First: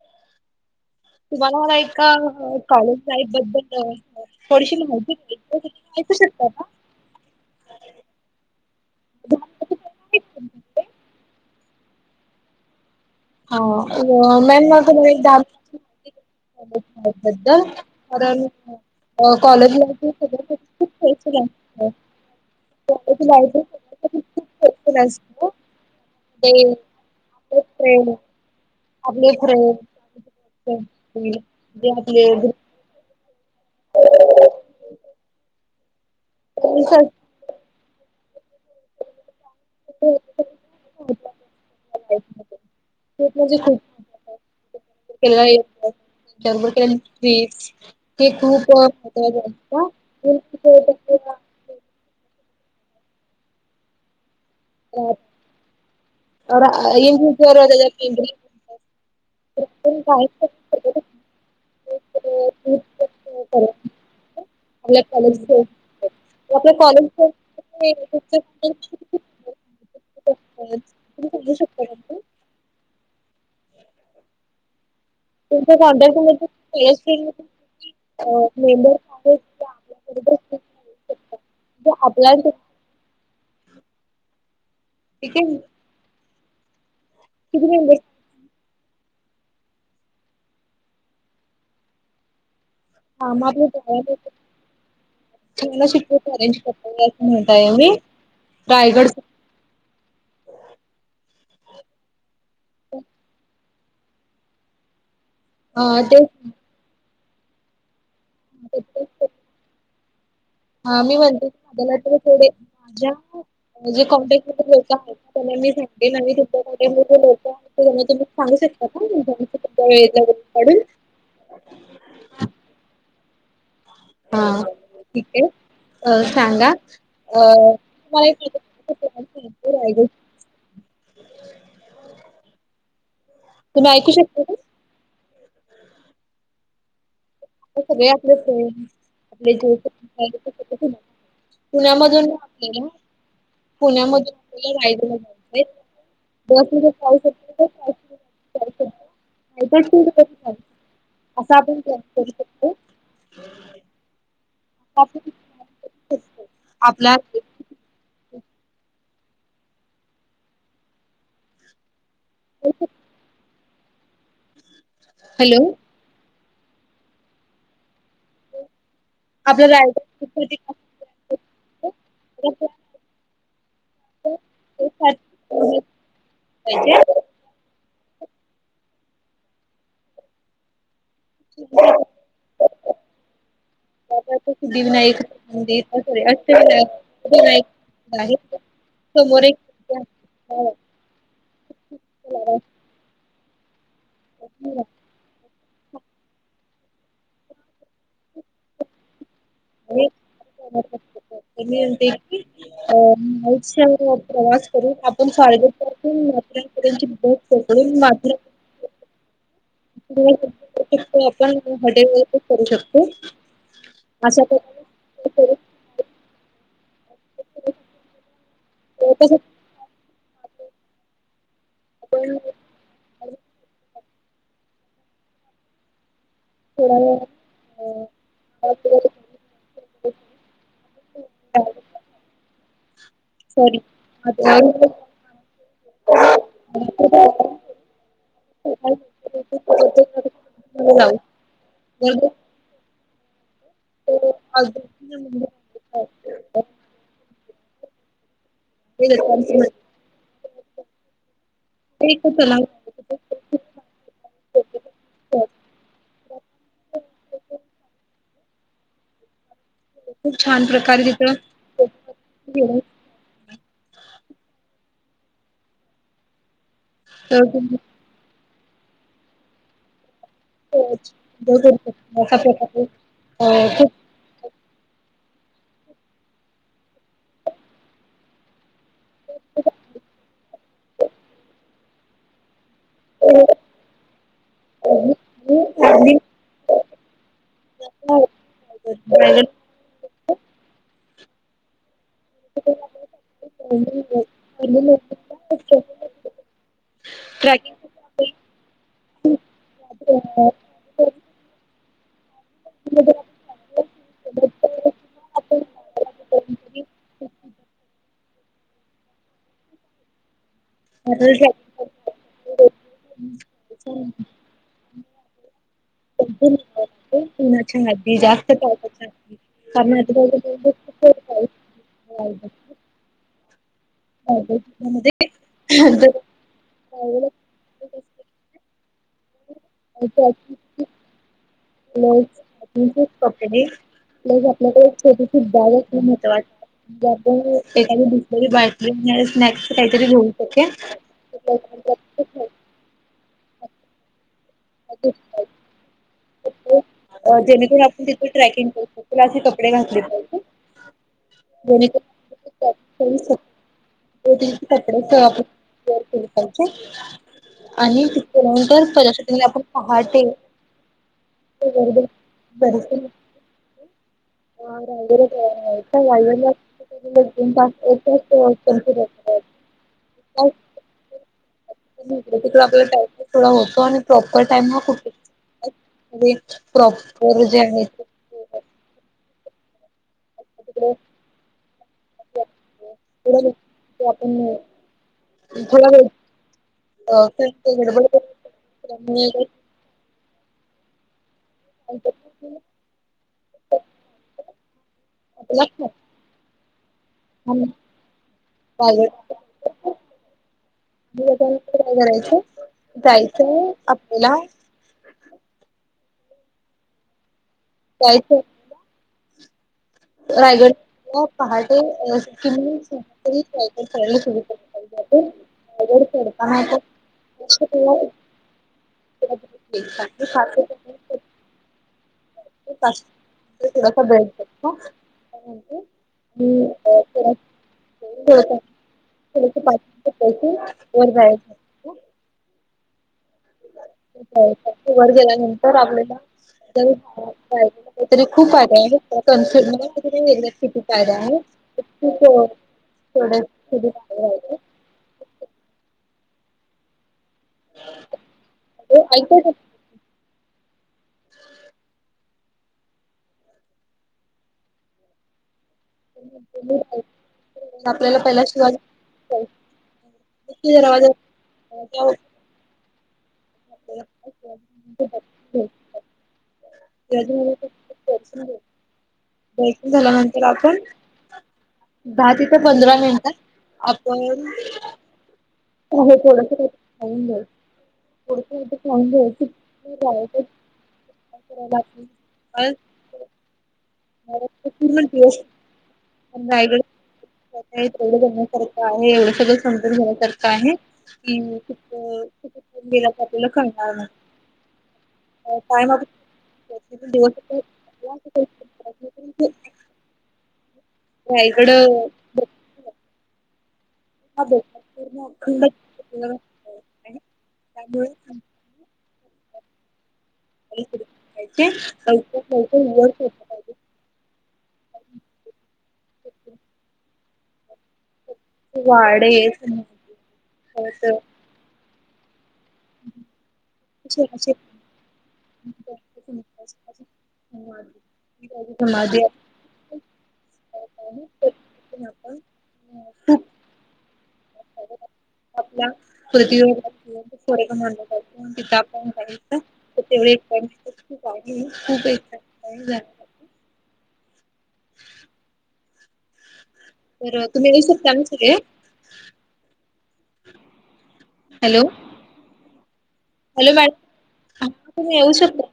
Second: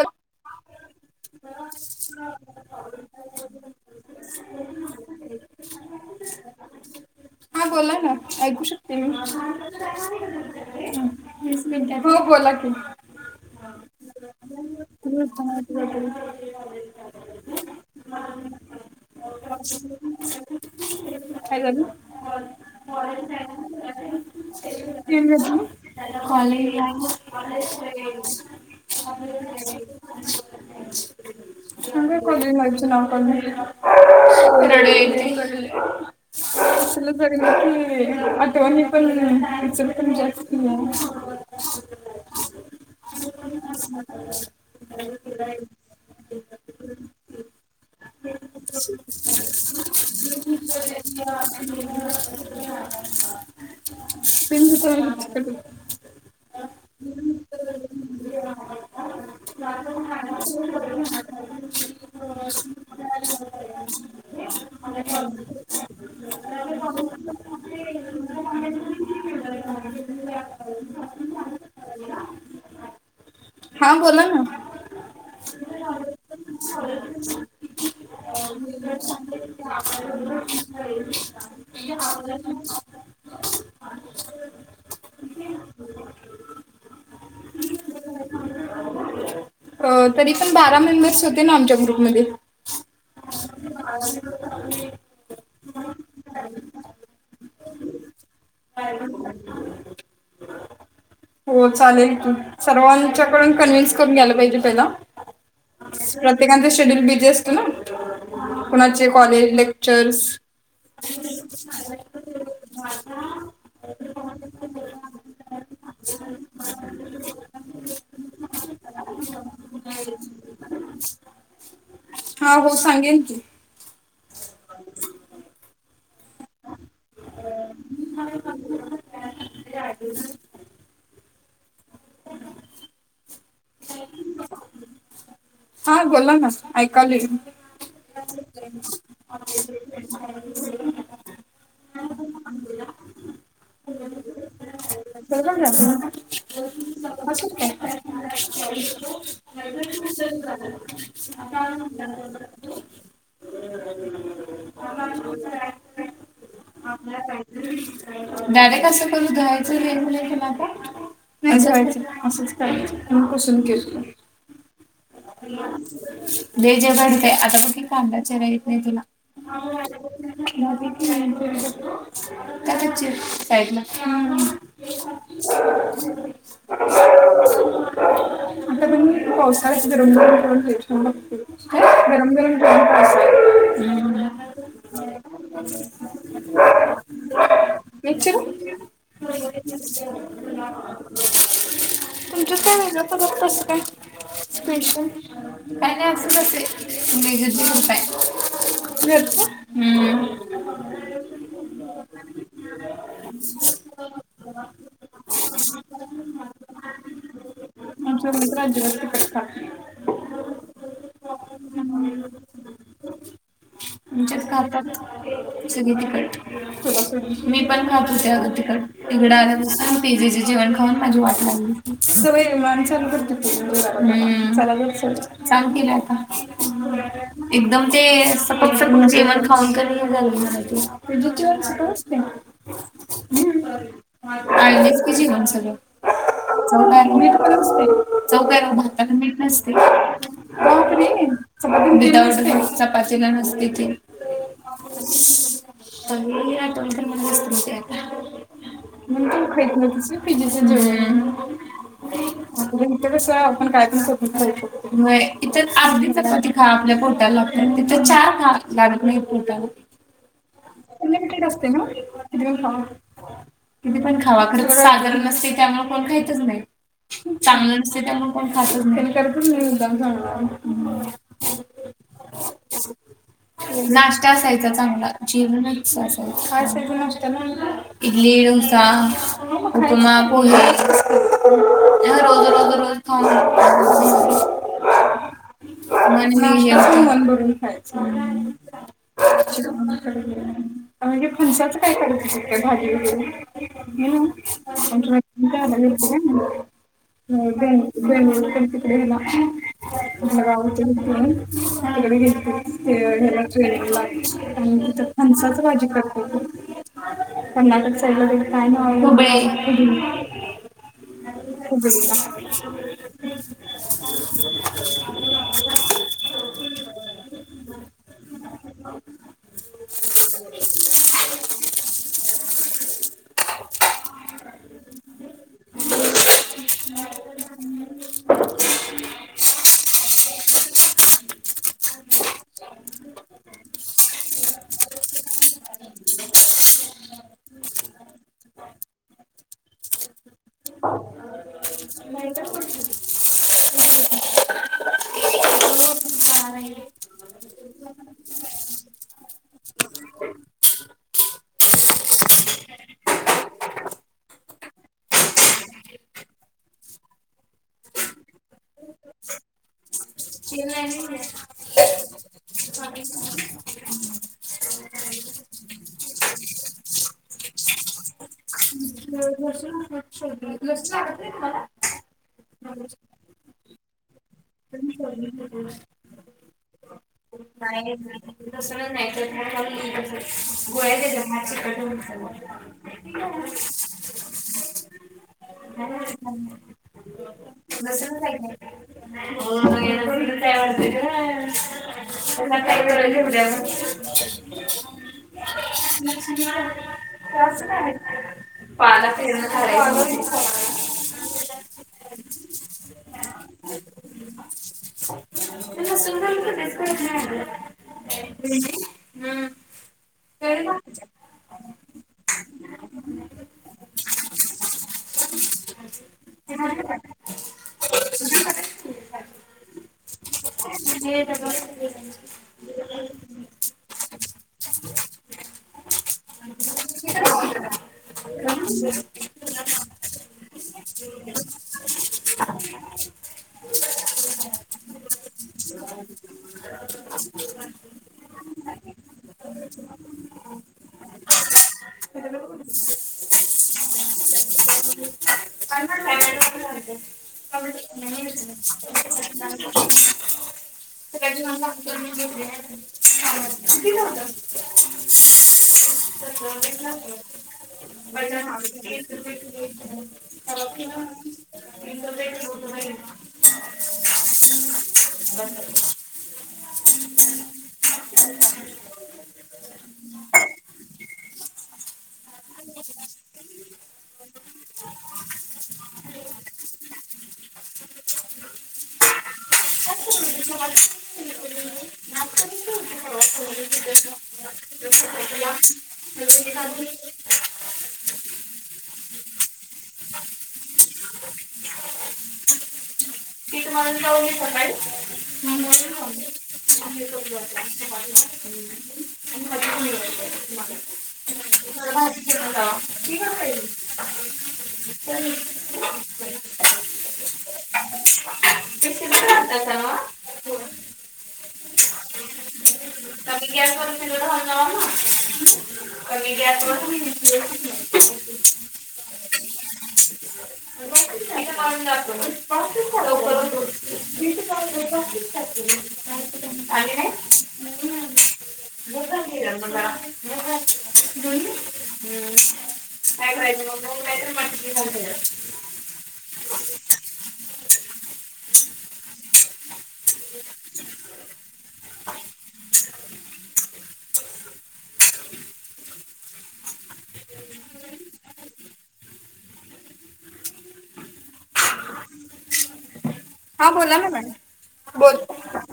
हा तुम्हा मला एका कॉलेज लाईफ बद्दल. थोडीशी माहिती घ्याची. ऐकू शकताय का. हा बोला ना ऐकू शकते मी. दहा मिनिटाची वेळ आहे का तुमच्याकडे? वीस मिनट हो बोला की. हा अ मॅम. द्दल कारण. अ कॉलेज लाईफ प्रत्येका साठी खुप केअर फूल काय झालं असत. कॉलेज लाईफ हे प्रत्येकासाठी खूप केअरफुल असतं. ते कॉलेज आपल खरे. [inaudible] रडू येतय. फ्रेंड्स असतात असल गरज पण खूप नाही. [unintelligible] [unintelligible] केलेला अभ्यास, [unintelligible] [unintelligible] [inaudible] पेन घेतो. [unintelligible] [unintelligible] [unintelligible] [unintelligible] [unintelligible] आपल्या कॉलेज [unintelligible] [unintelligible] हां बोला ना [unintelligible] मेंबर्स आहेत ते आपल्याबरोबर [unintelligible] खूप शकतात म्हणजे आपल्या ठीक [unintelligible] [unintelligible] [unintelligible] अ, तरी पण बारा मेंबर्स होते ना आमच्या ग्रुपमध्ये [unintelligible] [unintelligible] [unintelligible] [inaudible] हो चालेल की सर्वांच्याकडून कन्व्हिन्स करून घ्यायला पाहिजे पहिला अ ते प्रत्येकचा शेड्यूल बिझी असतो ना कुणाचे कॉलेज लेक्चर्स हा मी म्हणते की [unintelligible] माझ्या जे कॉन्टॅक्ट मध्ये लोक आहेत त्यांना मी [unintelligible] त्यांना तुम्ही सांगू शकता का वेळ काढून [inaudible] [unintelligible] हा हो सांगेन की हा ठीक आहे अ सांगा अ तुम्हाला [unintelligible] [unintelligible] तुम्ही ऐकू शकता का हा बोला ना ऐकालोय मी. सगळे आपले आपले [unintelligible] पुण्यामधून ना आपल्याला पुण्यामधून आपल्याला राय जाऊ शकतो का [unintelligible] जाऊ शकतो नाहीतर टू [unintelligible] बगु शकतो. [unintelligible] आपला डायरेक्ट असं करू घ्यायचं नाही [unintelligible] असंच करायच [unintelligible] केल. हॅलो. व्हेज हाय बरकाय आता बघ की कांदा चीराय येत नाही तिला. आपल्या रायगड [unintelligible] साईट ला. [unintelligible] पाहिजे आता पण पावसाळ्याची [unintelligible] गरम गरम टाइम पास. [inaudible] बगा ते सिद्धिविनायक ते आष्ट अष्टविनायक मिक्सर आहेत. समोर एक. तुमच्यात काय झालं परत कस काय. स्पेशल. काय नाय असाच असतंय, मेघरची कृपाय. घरच? त [unintelligible] अ नाईटचा प्रवास करून आपण स्वारगेट पासून म्होपऱ्या पर्यंतची बस पकडू. मात्र. ब का [unintelligible] जेवण काय आपण हॉटेल वार पण करू शकतो. आमच्यात अशा खातात, प्रकारे करू सगळं तिखट मी शकतो पण खात होते आगोदर. तर इिकडें तसंच आल्याासून [unintelligible] जेवण खाऊन माझी वाट लागली. आपण थोडा वेळ [unintelligible] एकदम ते अ सपक सपक जेवण खाऊन किनाही मान उडालंय. सॉरी हा आळणीच की जेवण सगळं. चौव काय. मीठ तर असते का चौव कायगभातात मीठ नसते बात रे. चपाती. तला नसते लय आठवन काढलेस की. म्हणून तू खाहीत नव्हतेस पिजेच जेवन. ते [unintelligible] आप इथे तिथे कसं आपण काय पण ककरून खाऊ खूप शकतो. व्हय इथे आरधी चपाटी खा आपल्या पोटाला. तिथ चार खा काही लागत नाही पोटाला. खूप छान प्रकारे तिथं लिमिटेड असते ना. किती पण खावा खर साजर नसते त्यामुळे कोण खायचच नाही. चांगलं नसते त्यामुळे णन खातच नाही. करतच नाही मुदाम चांगल. हो. नाश्ता असायचा चांगला. काय आसयच नाश्त्याला, एडली, डोसा, उपमा म पोहे रोज कसाकाय अ रोज रोज खूप रोज. [unintelligible] म्हणजे फण [unintelligible] काय कर भा ट्रॅकिंग [unintelligible] ना [unintelligible] [unintelligible] ते्याला टेर ला खणसाच भाजी करते त. कर्नाटक सईड काय दुब [inaudible] [unintelligible] हदी जास्त पा हो. [unintelligible] खूप पकडे पलस आपल्याकडे एक छेट सुद्धा महत्त् वात. एखादी दुसरी बाटली आणि स्नॅक्स काहीतरी घेऊन [inaudible] जेणेकरून आपण [unintelligible] दो तीन कपडे साफ. [inaudible] हट. [unintelligible] [unintelligible] शोध लस लागतय तुम्हाला तिक आपला टाम थोडा होतो आणि प्रॉपर टाइम हा कुठे प्रॉप [unintelligible] नाही [unintelligible] नाही नाही थोडं ते आपण [unintelligible] [inaudible] गडबड स त्यामुळे [unintelligible] [unintelligible] आपला [unintelligible] [unintelligible] पाला फिरण ठरायच [unintelligible] म काय करायचं जायचंय आपल्याला [unintelligible] त सुंदर दिस जायचं नाही ह [unintelligible] रायगड पहाटे तरी रायगड चढायला सुरु कर. [unintelligible] [unintelligible] डता [unintelligible] [unintelligible] [unintelligible] [unintelligible] [unintelligible] घर गेल्यानंतर आपल्याला [unintelligible] थोडे [unintelligible] [unintelligible] ये ऐकतोय का. आपल्याला पहिला शिवाजी [unintelligible] मुख्य दरवाजा [unintelligible] [unintelligible] [unintelligible] दर्शन झाल्यानंतर आपण दहा तिथ पंधरा मिनिट आपण अ थोडस. [unintelligible] [unintelligible] [unintelligible] हे तेवढं जण्यासारखं आहे एवढं सगळं समजून घेण्यासारखं आहे की खुप गेला तर आपल्याला कंटाळा. ना हं दिवस बोल हा [unintelligible] या इकडं [unintelligible] चे लवकर लवकर वर पोहोचलं कमी पाहिजे. गॅसवर लावण कमी गॅस वर [unintelligible] [unintelligible] [unintelligible] आपण [unintelligible] [unintelligible] आपल्या पृथ फोरक तिथ आप तेवढ खूप आहे इथ [inaudible] तर तुम्ही सुट्या नसात्या ये का? हॅलो. हा हॅलो बोला ना मॅडम तुम्ही बोल येऊ शकता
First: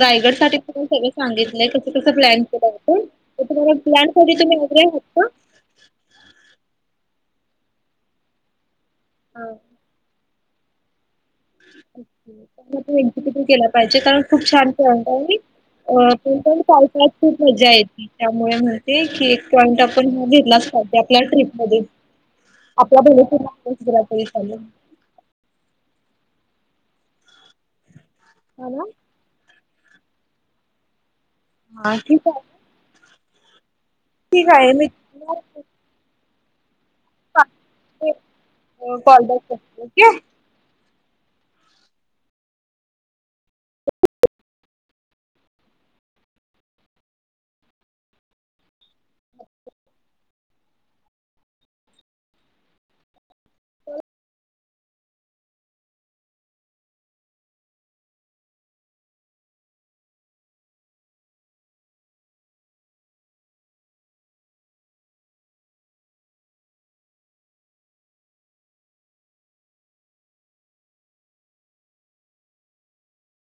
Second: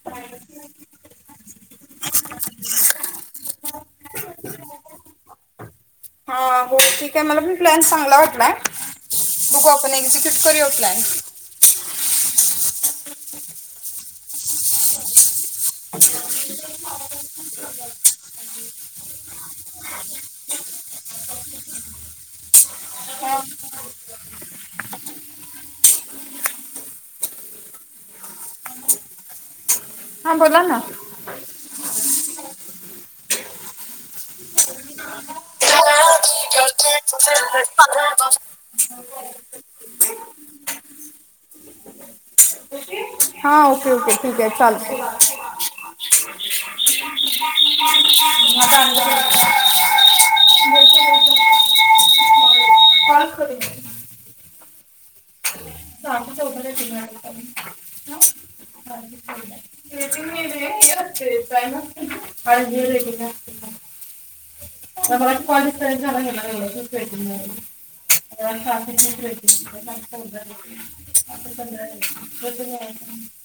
रायगडसाठी सगळं सांगितलंय तस कसं प्लॅन केलं आपण तुम्हाला प्लॅन तुम्ही प्रोग्राम आहेत का? हा हो. ठीक आहे मला पण प्लॅन चांगला वाटलाय हा बघूया आपण एक्झिक्युट करुया प्लॅन. एक्झिक्युट केला पाहिजे कारण खूप छान पॉईंट आहे होय आपण पण कायकत खूप मजा येती, त्यामुळे म्हणते की एक पॉईंट आपण हा घेतला आपल्या आपल्या ट्रीप मध्ये आपल्या बहिणी [unintelligible] [inaudible] हॅलो. हा बोला ना? हा ठीक आहे. ठीक आहे मी. [unintelligible] [inaudible] हो कॉल बॅक करते. ओके. हा ओके. ओके ठीक हाय चालते. म आता चालले का काय? काय घे जा की, का? मगाशी कॉल कट झाला आणि ह्यांना लागला [unintelligible] [unintelligible]